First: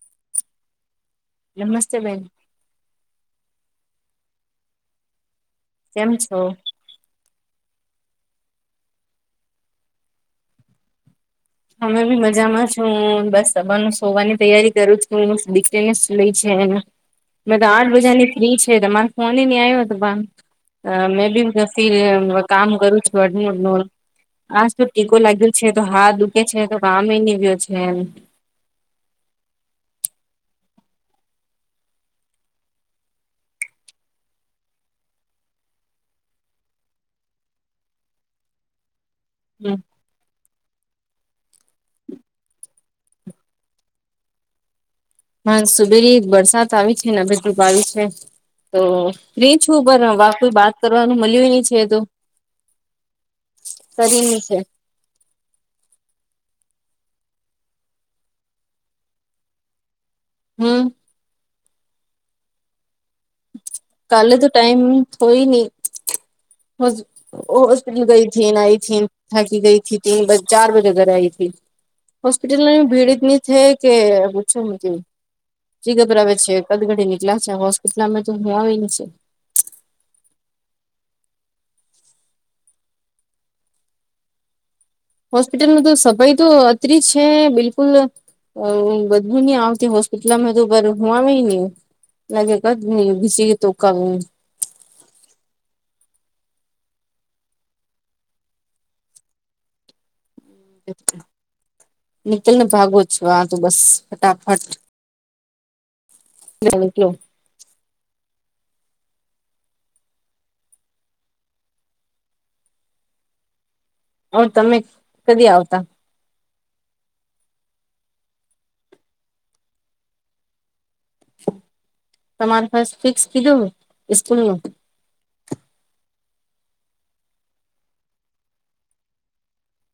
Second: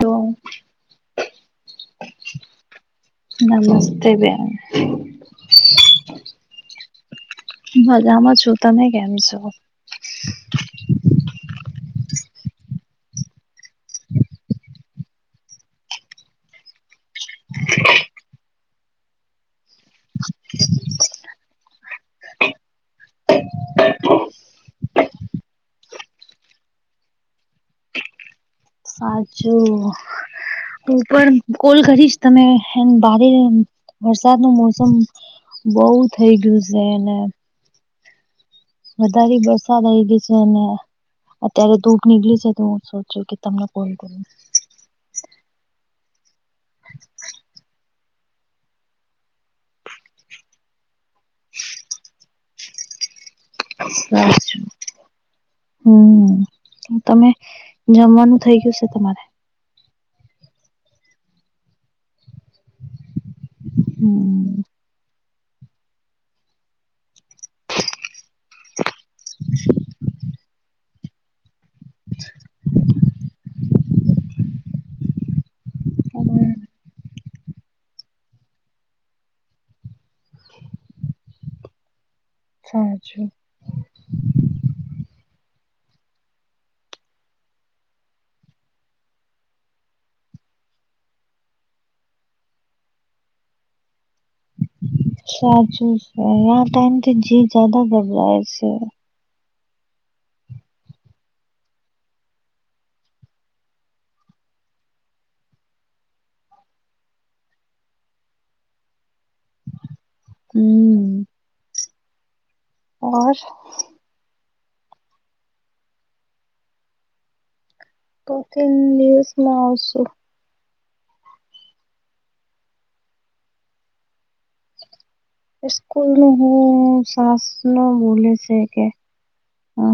તો નમસ્તે બેાઈન નમસ્તે બે કેમ છો મજામાં છું તમે કેમ છો. અમે બી મજામાં છુ, હું બસ સબા ન સોવાની તૈયારી કરું છ કે હ દીકરીને જ લઈ છે. મેં તો આઠ બજા ની ફ્રી છે મારે ફોન નહી આવ્યો હતો. મેં બી ફીર કામ કરું છુ, વડનુ આજ તો ટીકો લાગ્યો છે, તો હાથ દુખે છે તો કામ નીવ્યો છે. સાચુ ર કોલ કરીશ તમે ભારે વરસાદ નું મોસમ બઉ થઇ ગયુ છે, એને વધારે બરસાદ આવી ગઈ છે, અને અત્યારે ધૂપ નીકળી છે તો હું સોચું કે તમ ફોન કરો હ સુબેલી વરસાત આવી છેને ભ ધ્રપ આવી છે. તો ન છુ બર હવે કોઈ બાત કરવાનું મળ્યું નની છે, તો કરી અચછા ની છે હમ તમે જમવાનું થઇ ગયુ છે, તમારે હમ્મ કાલે તો હમ ટાઈમ હોઈ ની હસ હોસ્પિટલ ગઈ થથી આઈ થથીન થાકી ગઈથી તીન ચાર બજે ઘરે આવીઈ હતીથી હોસ્પિટલ ની ભીડની થઈ. કે પૂછો જી ગબરા આવે છે કદગડી નીકળ્યા છે, હોસ્પિટલમાં તો મો વિંગ છે. હાચુ. હોસ્પિટલ ન તો સફાઈ તો અત્રી છે, બિલકુલ. બધું નઈ આવતી હોસ્પિટલમા, તો હુ આવે નહ લાગે ક ઘ ઘીસીયે તોકાઉ સાચું છે ટાઈમ તો જી જદ ઘટરાાય છે. નખિલ ને ભાગો છ, આ તું બસ ફટાફટ [inaudible] હમ્મ ઓર હ તમે કદી આવતા કફિંગ ન્યૂઝમાં આવશુ તમારે ફર્ ફિક્સ કીધો સ્કૂલ ન સ્કૂલ ન હું શસ ન બોલે છે, કે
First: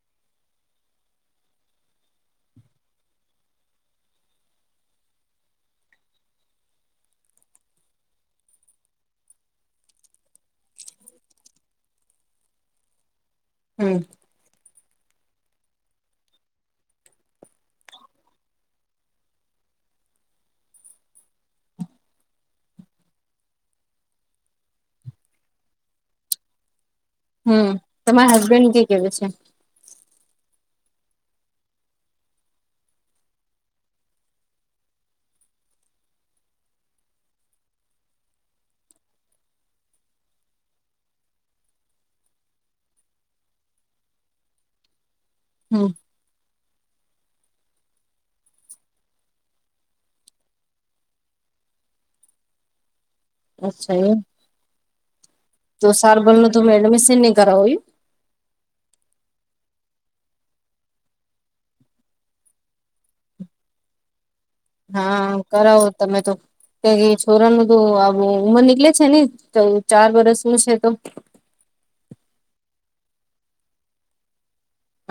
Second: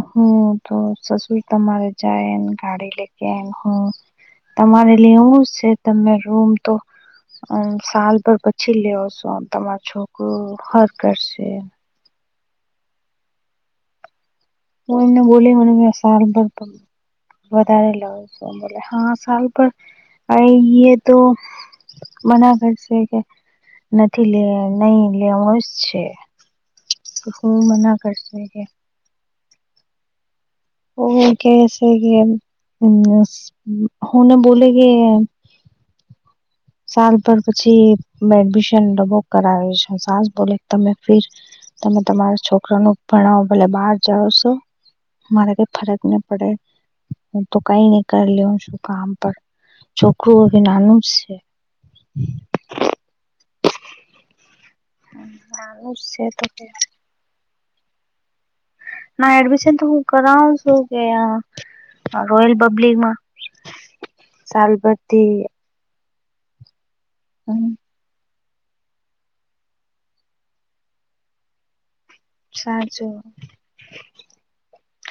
હ તો સસુ તમારે જાય, એમ ગાડી લેકે એમ હ તમારે લેવું છે, તમે રૂમ તો સાલભર પછી લેવ છો આમ તમારો છોકરું હર કરશે હમ્મ હું એમને બોલી મને સાર ભર વધારે લઉ છુ, બોલે હા સારુ પન અહીંએ તો બના કરશે કે નથી લે નહી લેવો જ છે, શું હમ મના તમારા કરશે હસબેન્ડ કે કેવે છે. ઓ ક છે કે હ ના બોલે કે સાલ પર પછી એડમિશન ડબો કરાવી છે સાજ બોલે તમે ફીર તમે તમારા છોકરનૂ ભણાવો ભલે બહાર જા છો મારા કઈ હમ ફરક ન પડે હ તો કઈ નહી કર લ શું કામ પર ચોખ્ખું અભ નાનુ જ છે. અચ્છા એ તો નાનું જ સાર છે તો બોલલો કે તુમે એડમિશન ન કરાવ એ ના એડમિશન તો હું કરાવું છું કે આ રોયલ પબ્લિકમાં સાલભતી હા કરાવો તમે તો પેલી છોરાનું જો આવું ઉંમર નીકળે છે ને તો ચાર વરસનું છે તો સાચું.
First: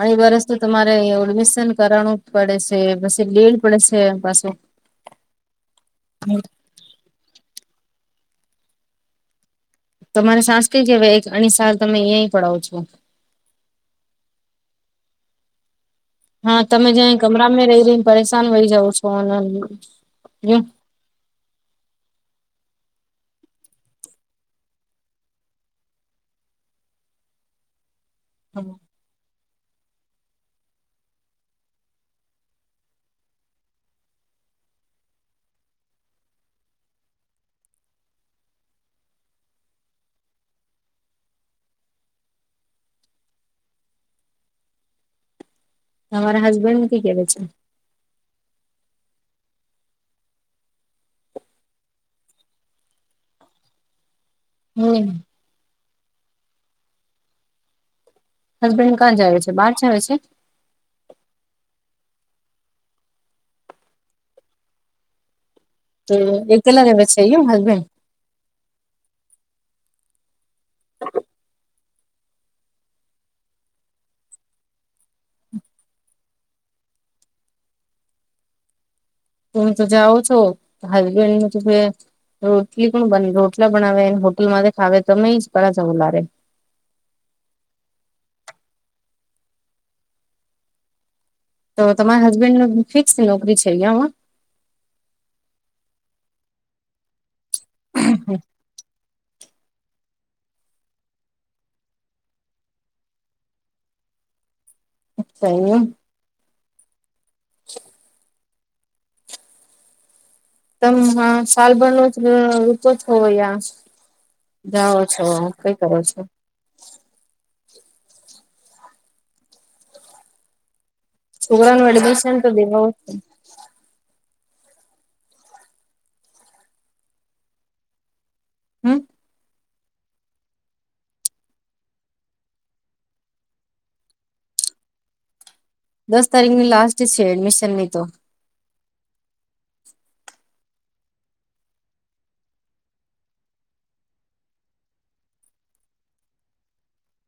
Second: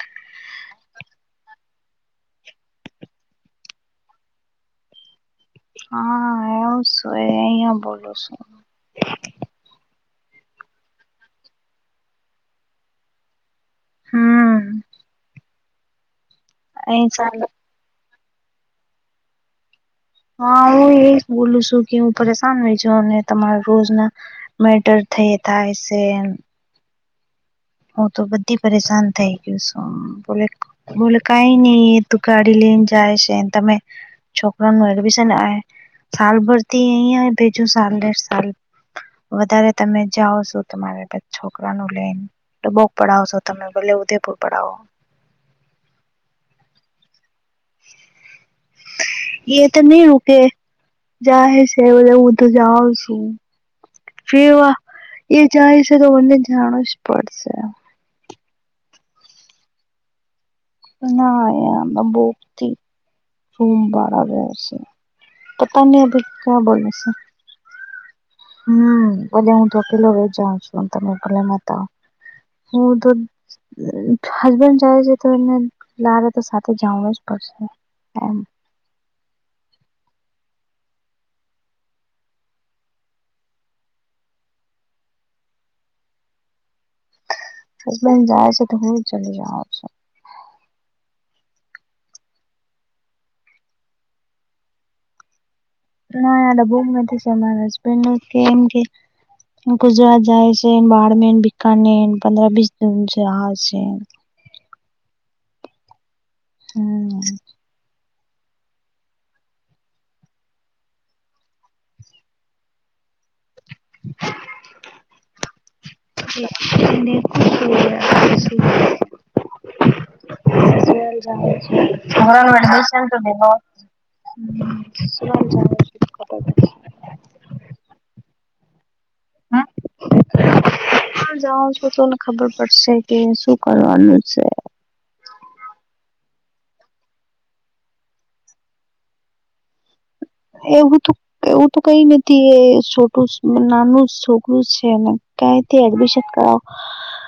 આઈ વર્ષ તો તમારે એડમિશન કરવાનું જ પડે છે પછી લીડ પડે છે પાછું. [inaudible] હા [unintelligible] બોલો છું. તમારે સાંસ્કૃિક એક અણી સાર તમે અહીં પડાવો છો. હમ. હા તમે જ અહી ચાલે કમરામાં રહી રહીને પરેશાન રહી જાવ છો અને હા હું એજ બોલું છું કે હું પરેશાન હોય છ અને તમારા રોજ ના મેટર થઈ થાય છે એમ હું તો બધી પરેશાન થઈ. બોલે બોલે કાંઈ નઈ તું ગાડી લઈને જાય છે તમે. છોકરાનું એડમિશન આવે સાલ ભરતી અહી આવે બીજું સાલ દે સાલ. વધારે તમે જાઓ છો તમારે છોકરા નું લઈન. ડબોગ પડાવશો તમે ભલે ઉદેપુર પડાવો. તમારા હસબેન્ડનું કઈ કેવા છે. એ તો નહી રૂકે. જાહે છે બધા હું તો જાઉ છું. ફેવા હમ એ જાય છે તો મને જાણવું જ પડશે. હસબેંડ કા જાવે છે બાર જાવે છે. ના ના બકતી રૂમ ભાડા ભરશે પોતાની તો અભી ક્યા એકલા બોલો છે. [unintelligible] હમ ભલે હું તોકેલો જાઉં છું તમે ભલે મતાવ. હું તો હસબેંડ જાય છે તો માંરે રો સાથે જવું જ પડશે તમે તો જાઓ છો હાઈબેન્ડનું તું તે રોટલી કોણ બન રોટલા બનાવે હોટલમાંથી ખાવે તમે કરા જવું મારે હસબેંડ જાય છે તો હું ચલી જાઉં છું. તો તમારા હસબેન્ડનું ફિક્સ નોકરી છે અહીંયામા ના ડબોમાંથી ચલાવે હસબેંડ નો કેમ કે ગુજરાત જાય છે બારમે બીકાનેન પંદર બીસ જૂન છે આવે છે. અચ્છા એમ. હમ. [inaudible] તમ હા સાલભર નો જ રૂપો જ હોવો. જાઓ છો કઈ કરો છો. [unintelligible] છોકરાનું એડમિશન તો દેવા છે [unintelligible] હમ. તા જાઉં છું તોને ખબર પડશે કે શું કરવાનું છે. દસ તારીખની લાસ્ટ છે એડમિશન ની તો. એવું તો એવું તો કઈ નથી એ છોટું નાનું જ છોકરું છે ને કઈથી એડમિશન કરાવ [inaudible]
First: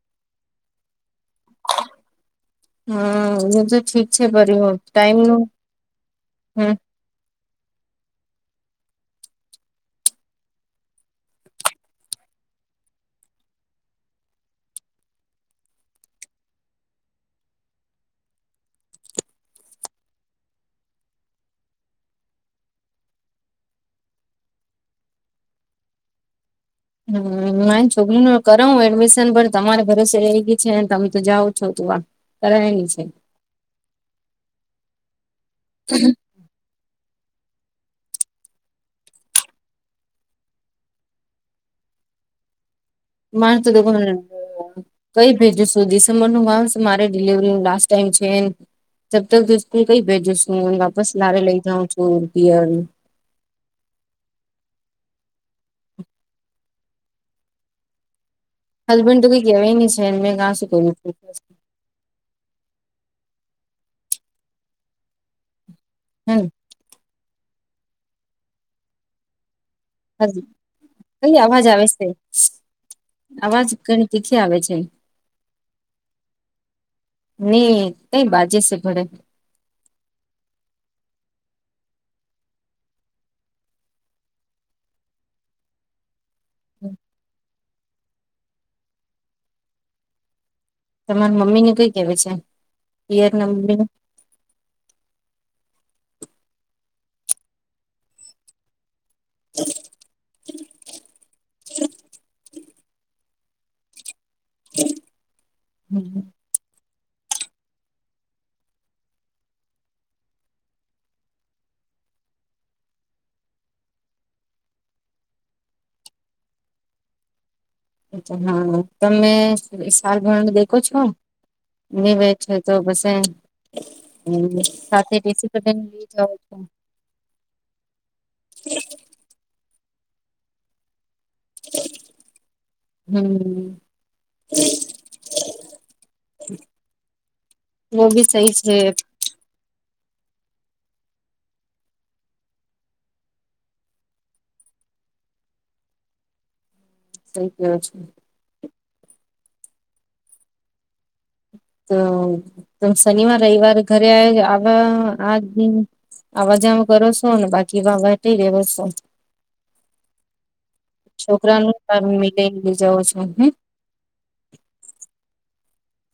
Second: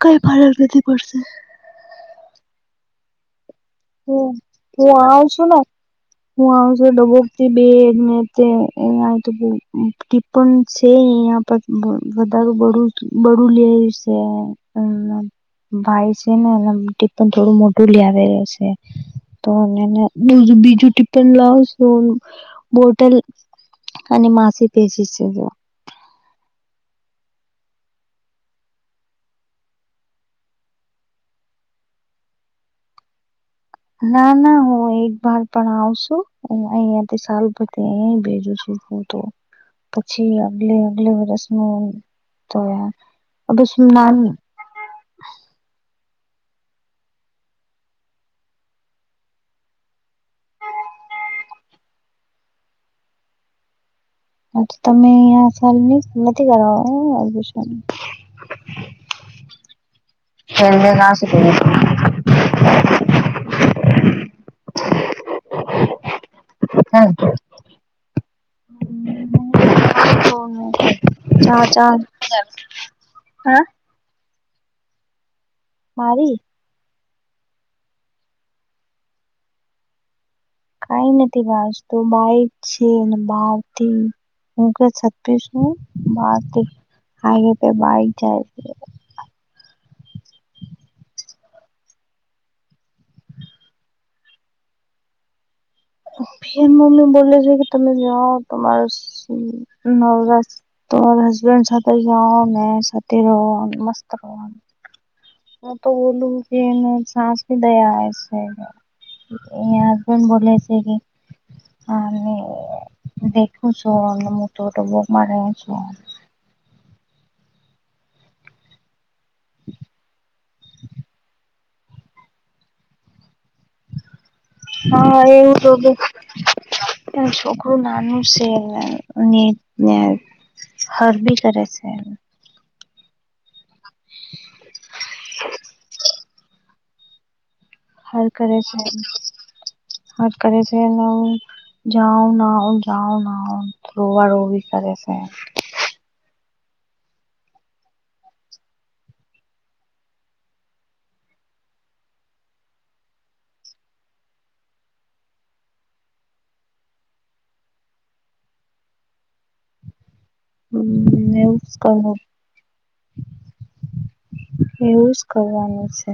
કઈ ફરક નથી પડશે. હા ને જો હ તું આવન છું ને હું હમ આવું છું ડબો બેડ [unintelligible] ટીપ છે આયા વધારે બડું બડું લે છે. [unintelligible] ભાઈ છે ને એ ટીપન થોડું મોટું લ આવે રહ છે. તો બીજું બીજું ટીપપન લાવશો. બોટલ બીટઅને માસી પેજી છે. હમ ના છોકરી ન કરાવ એડમિશન પણ તમારા ભરોસે રઈ ગઈ છે તમે તો જાાવ છો તું આ [inaudible] ના ના હું એક બર પણ આવશું. હ અયા સા [unintelligible] પ અ ભેજું છું હું તો. પછી આગલે અગલે વરષ ન તો [unintelligible] નાની [inaudible] કઈ ભેજું શું ડિસેમ્બર ન માસ મારે ડિલવરી ન લાસ્ટ ટાઈમ છે જબ તક તો સ્કૂલ કઈ ભેજો છું વાપસ લે લઈ જ ચોર પિયર. હા તો તમે આ સાલ ની નથી કર અભ [unintelligible] હસબન્ડ તો કઈ કેવાય નહી છે મેં કા શું કર્યું. હમ. હા [inaudible] [unintelligible] અવાજ આવે છે અવાજ ઘણી તીખી આવે છે મારી નહી કઈ બાજે સ ઘરે કઈ નથી બસ તો બાઈ જ છે ને બાર થી હું કે છસું નૂર [unintelligible] હાઈવે પે બાઇક જાય [unintelligible] તમાર મમ્મીને કઈ કેવી છે પિયર ના મમ્મી મમ્મી બોલે છે કે તમે જાઓ તમાર [unintelligible] ત હસબેન્ડ સાથે ગયા મે સાથે [unintelligible] તે રન મસ્તરોન [unintelligible] હમ [inaudible] મ તો ઓોલું [unintelligible] સાસ ભી દયા છે હસબેન્ડ બોલે છે કે અને દેખું છું અને હું થોડ બોગમાં ર છું અ્ા હા તમે શાલ ભરણ દેખો છો [unintelligible] ની બે છે તો બસ હ [unintelligible] હા એવું તો કે છોકરું નાનું છે એમ [unintelligible] ને હર ભી કરે છે હમ્ [inaudible] [inaudible] વ ભી સહી છે હ કડ છે [unintelligible] જાઓ ના આવો જાઓ ના આવો રોવા રોવી કરે છે સઈ કેયો છે [inaudible] તો તો શનિવાર રવિવાર ઘરે [unintelligible] આવ્યા આજ આવા જામ કરો છો ને બાકી વા વા લેવ છો હમ્મ એવું જ છોકરાનું મિલાઈ લઈ જાાવ છો હ [unintelligible] એવુંજ કરવાનું છે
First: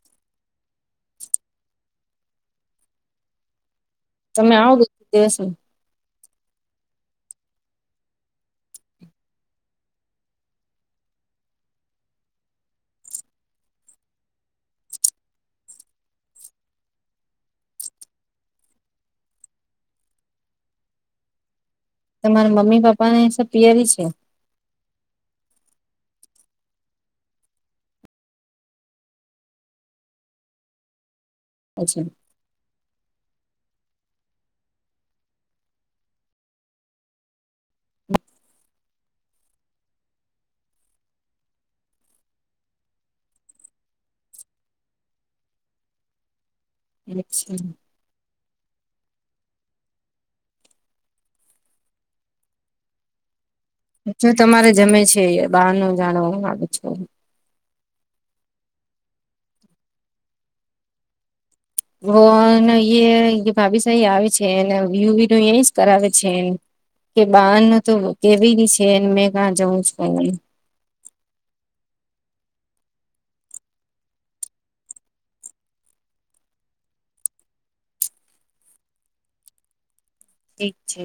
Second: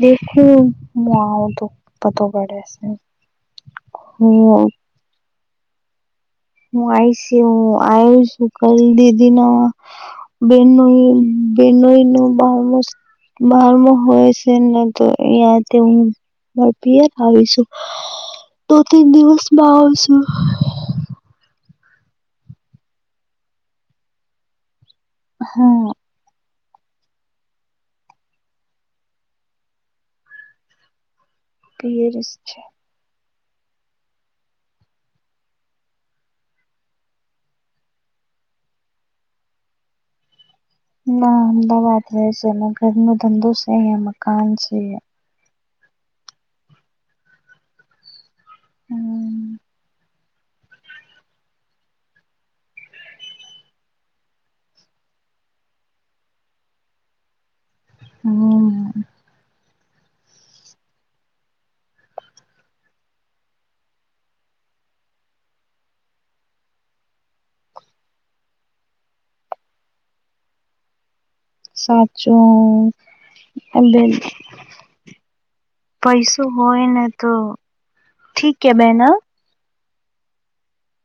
દેખું મા તો પતો કર્યા છે [unintelligible] તમે આવો કે દિવસ [unintelligible] હું આયશ હું આવું છું કલ દીદીી નવા [unintelligible] બેનોઈ બેનોઈ ન બહ [unintelligible] બારમાં છેને તો યાતે [unintelligible] મા પીય આવીશું દ તન દિવસમાં આવશું [unintelligible] તમારે મમ્મી પપ્પા ને એ સબ પિયરી છે. હા. પછી પેરિસ છે. ના અમદાવાદ રહે છે એના ઘર ના ધંધો છે ને મકાન છે. અચ્છા. હમ. જો તમારે જમે છે ઇ, બહાર નુ જાણવા હુ માંગુ છું. હમ. હો ને યે, એમ કે કે, હો ભાભી સાહી આવે છેને, વ્યુ વિ તો એજ કરાવે છે. કે બહાર ન તો કેવી છે ને મેં કા જવું છું. સાચો અને. પૈસો હોય ને તો ઠીક કે બેહેના. ઠીક છે.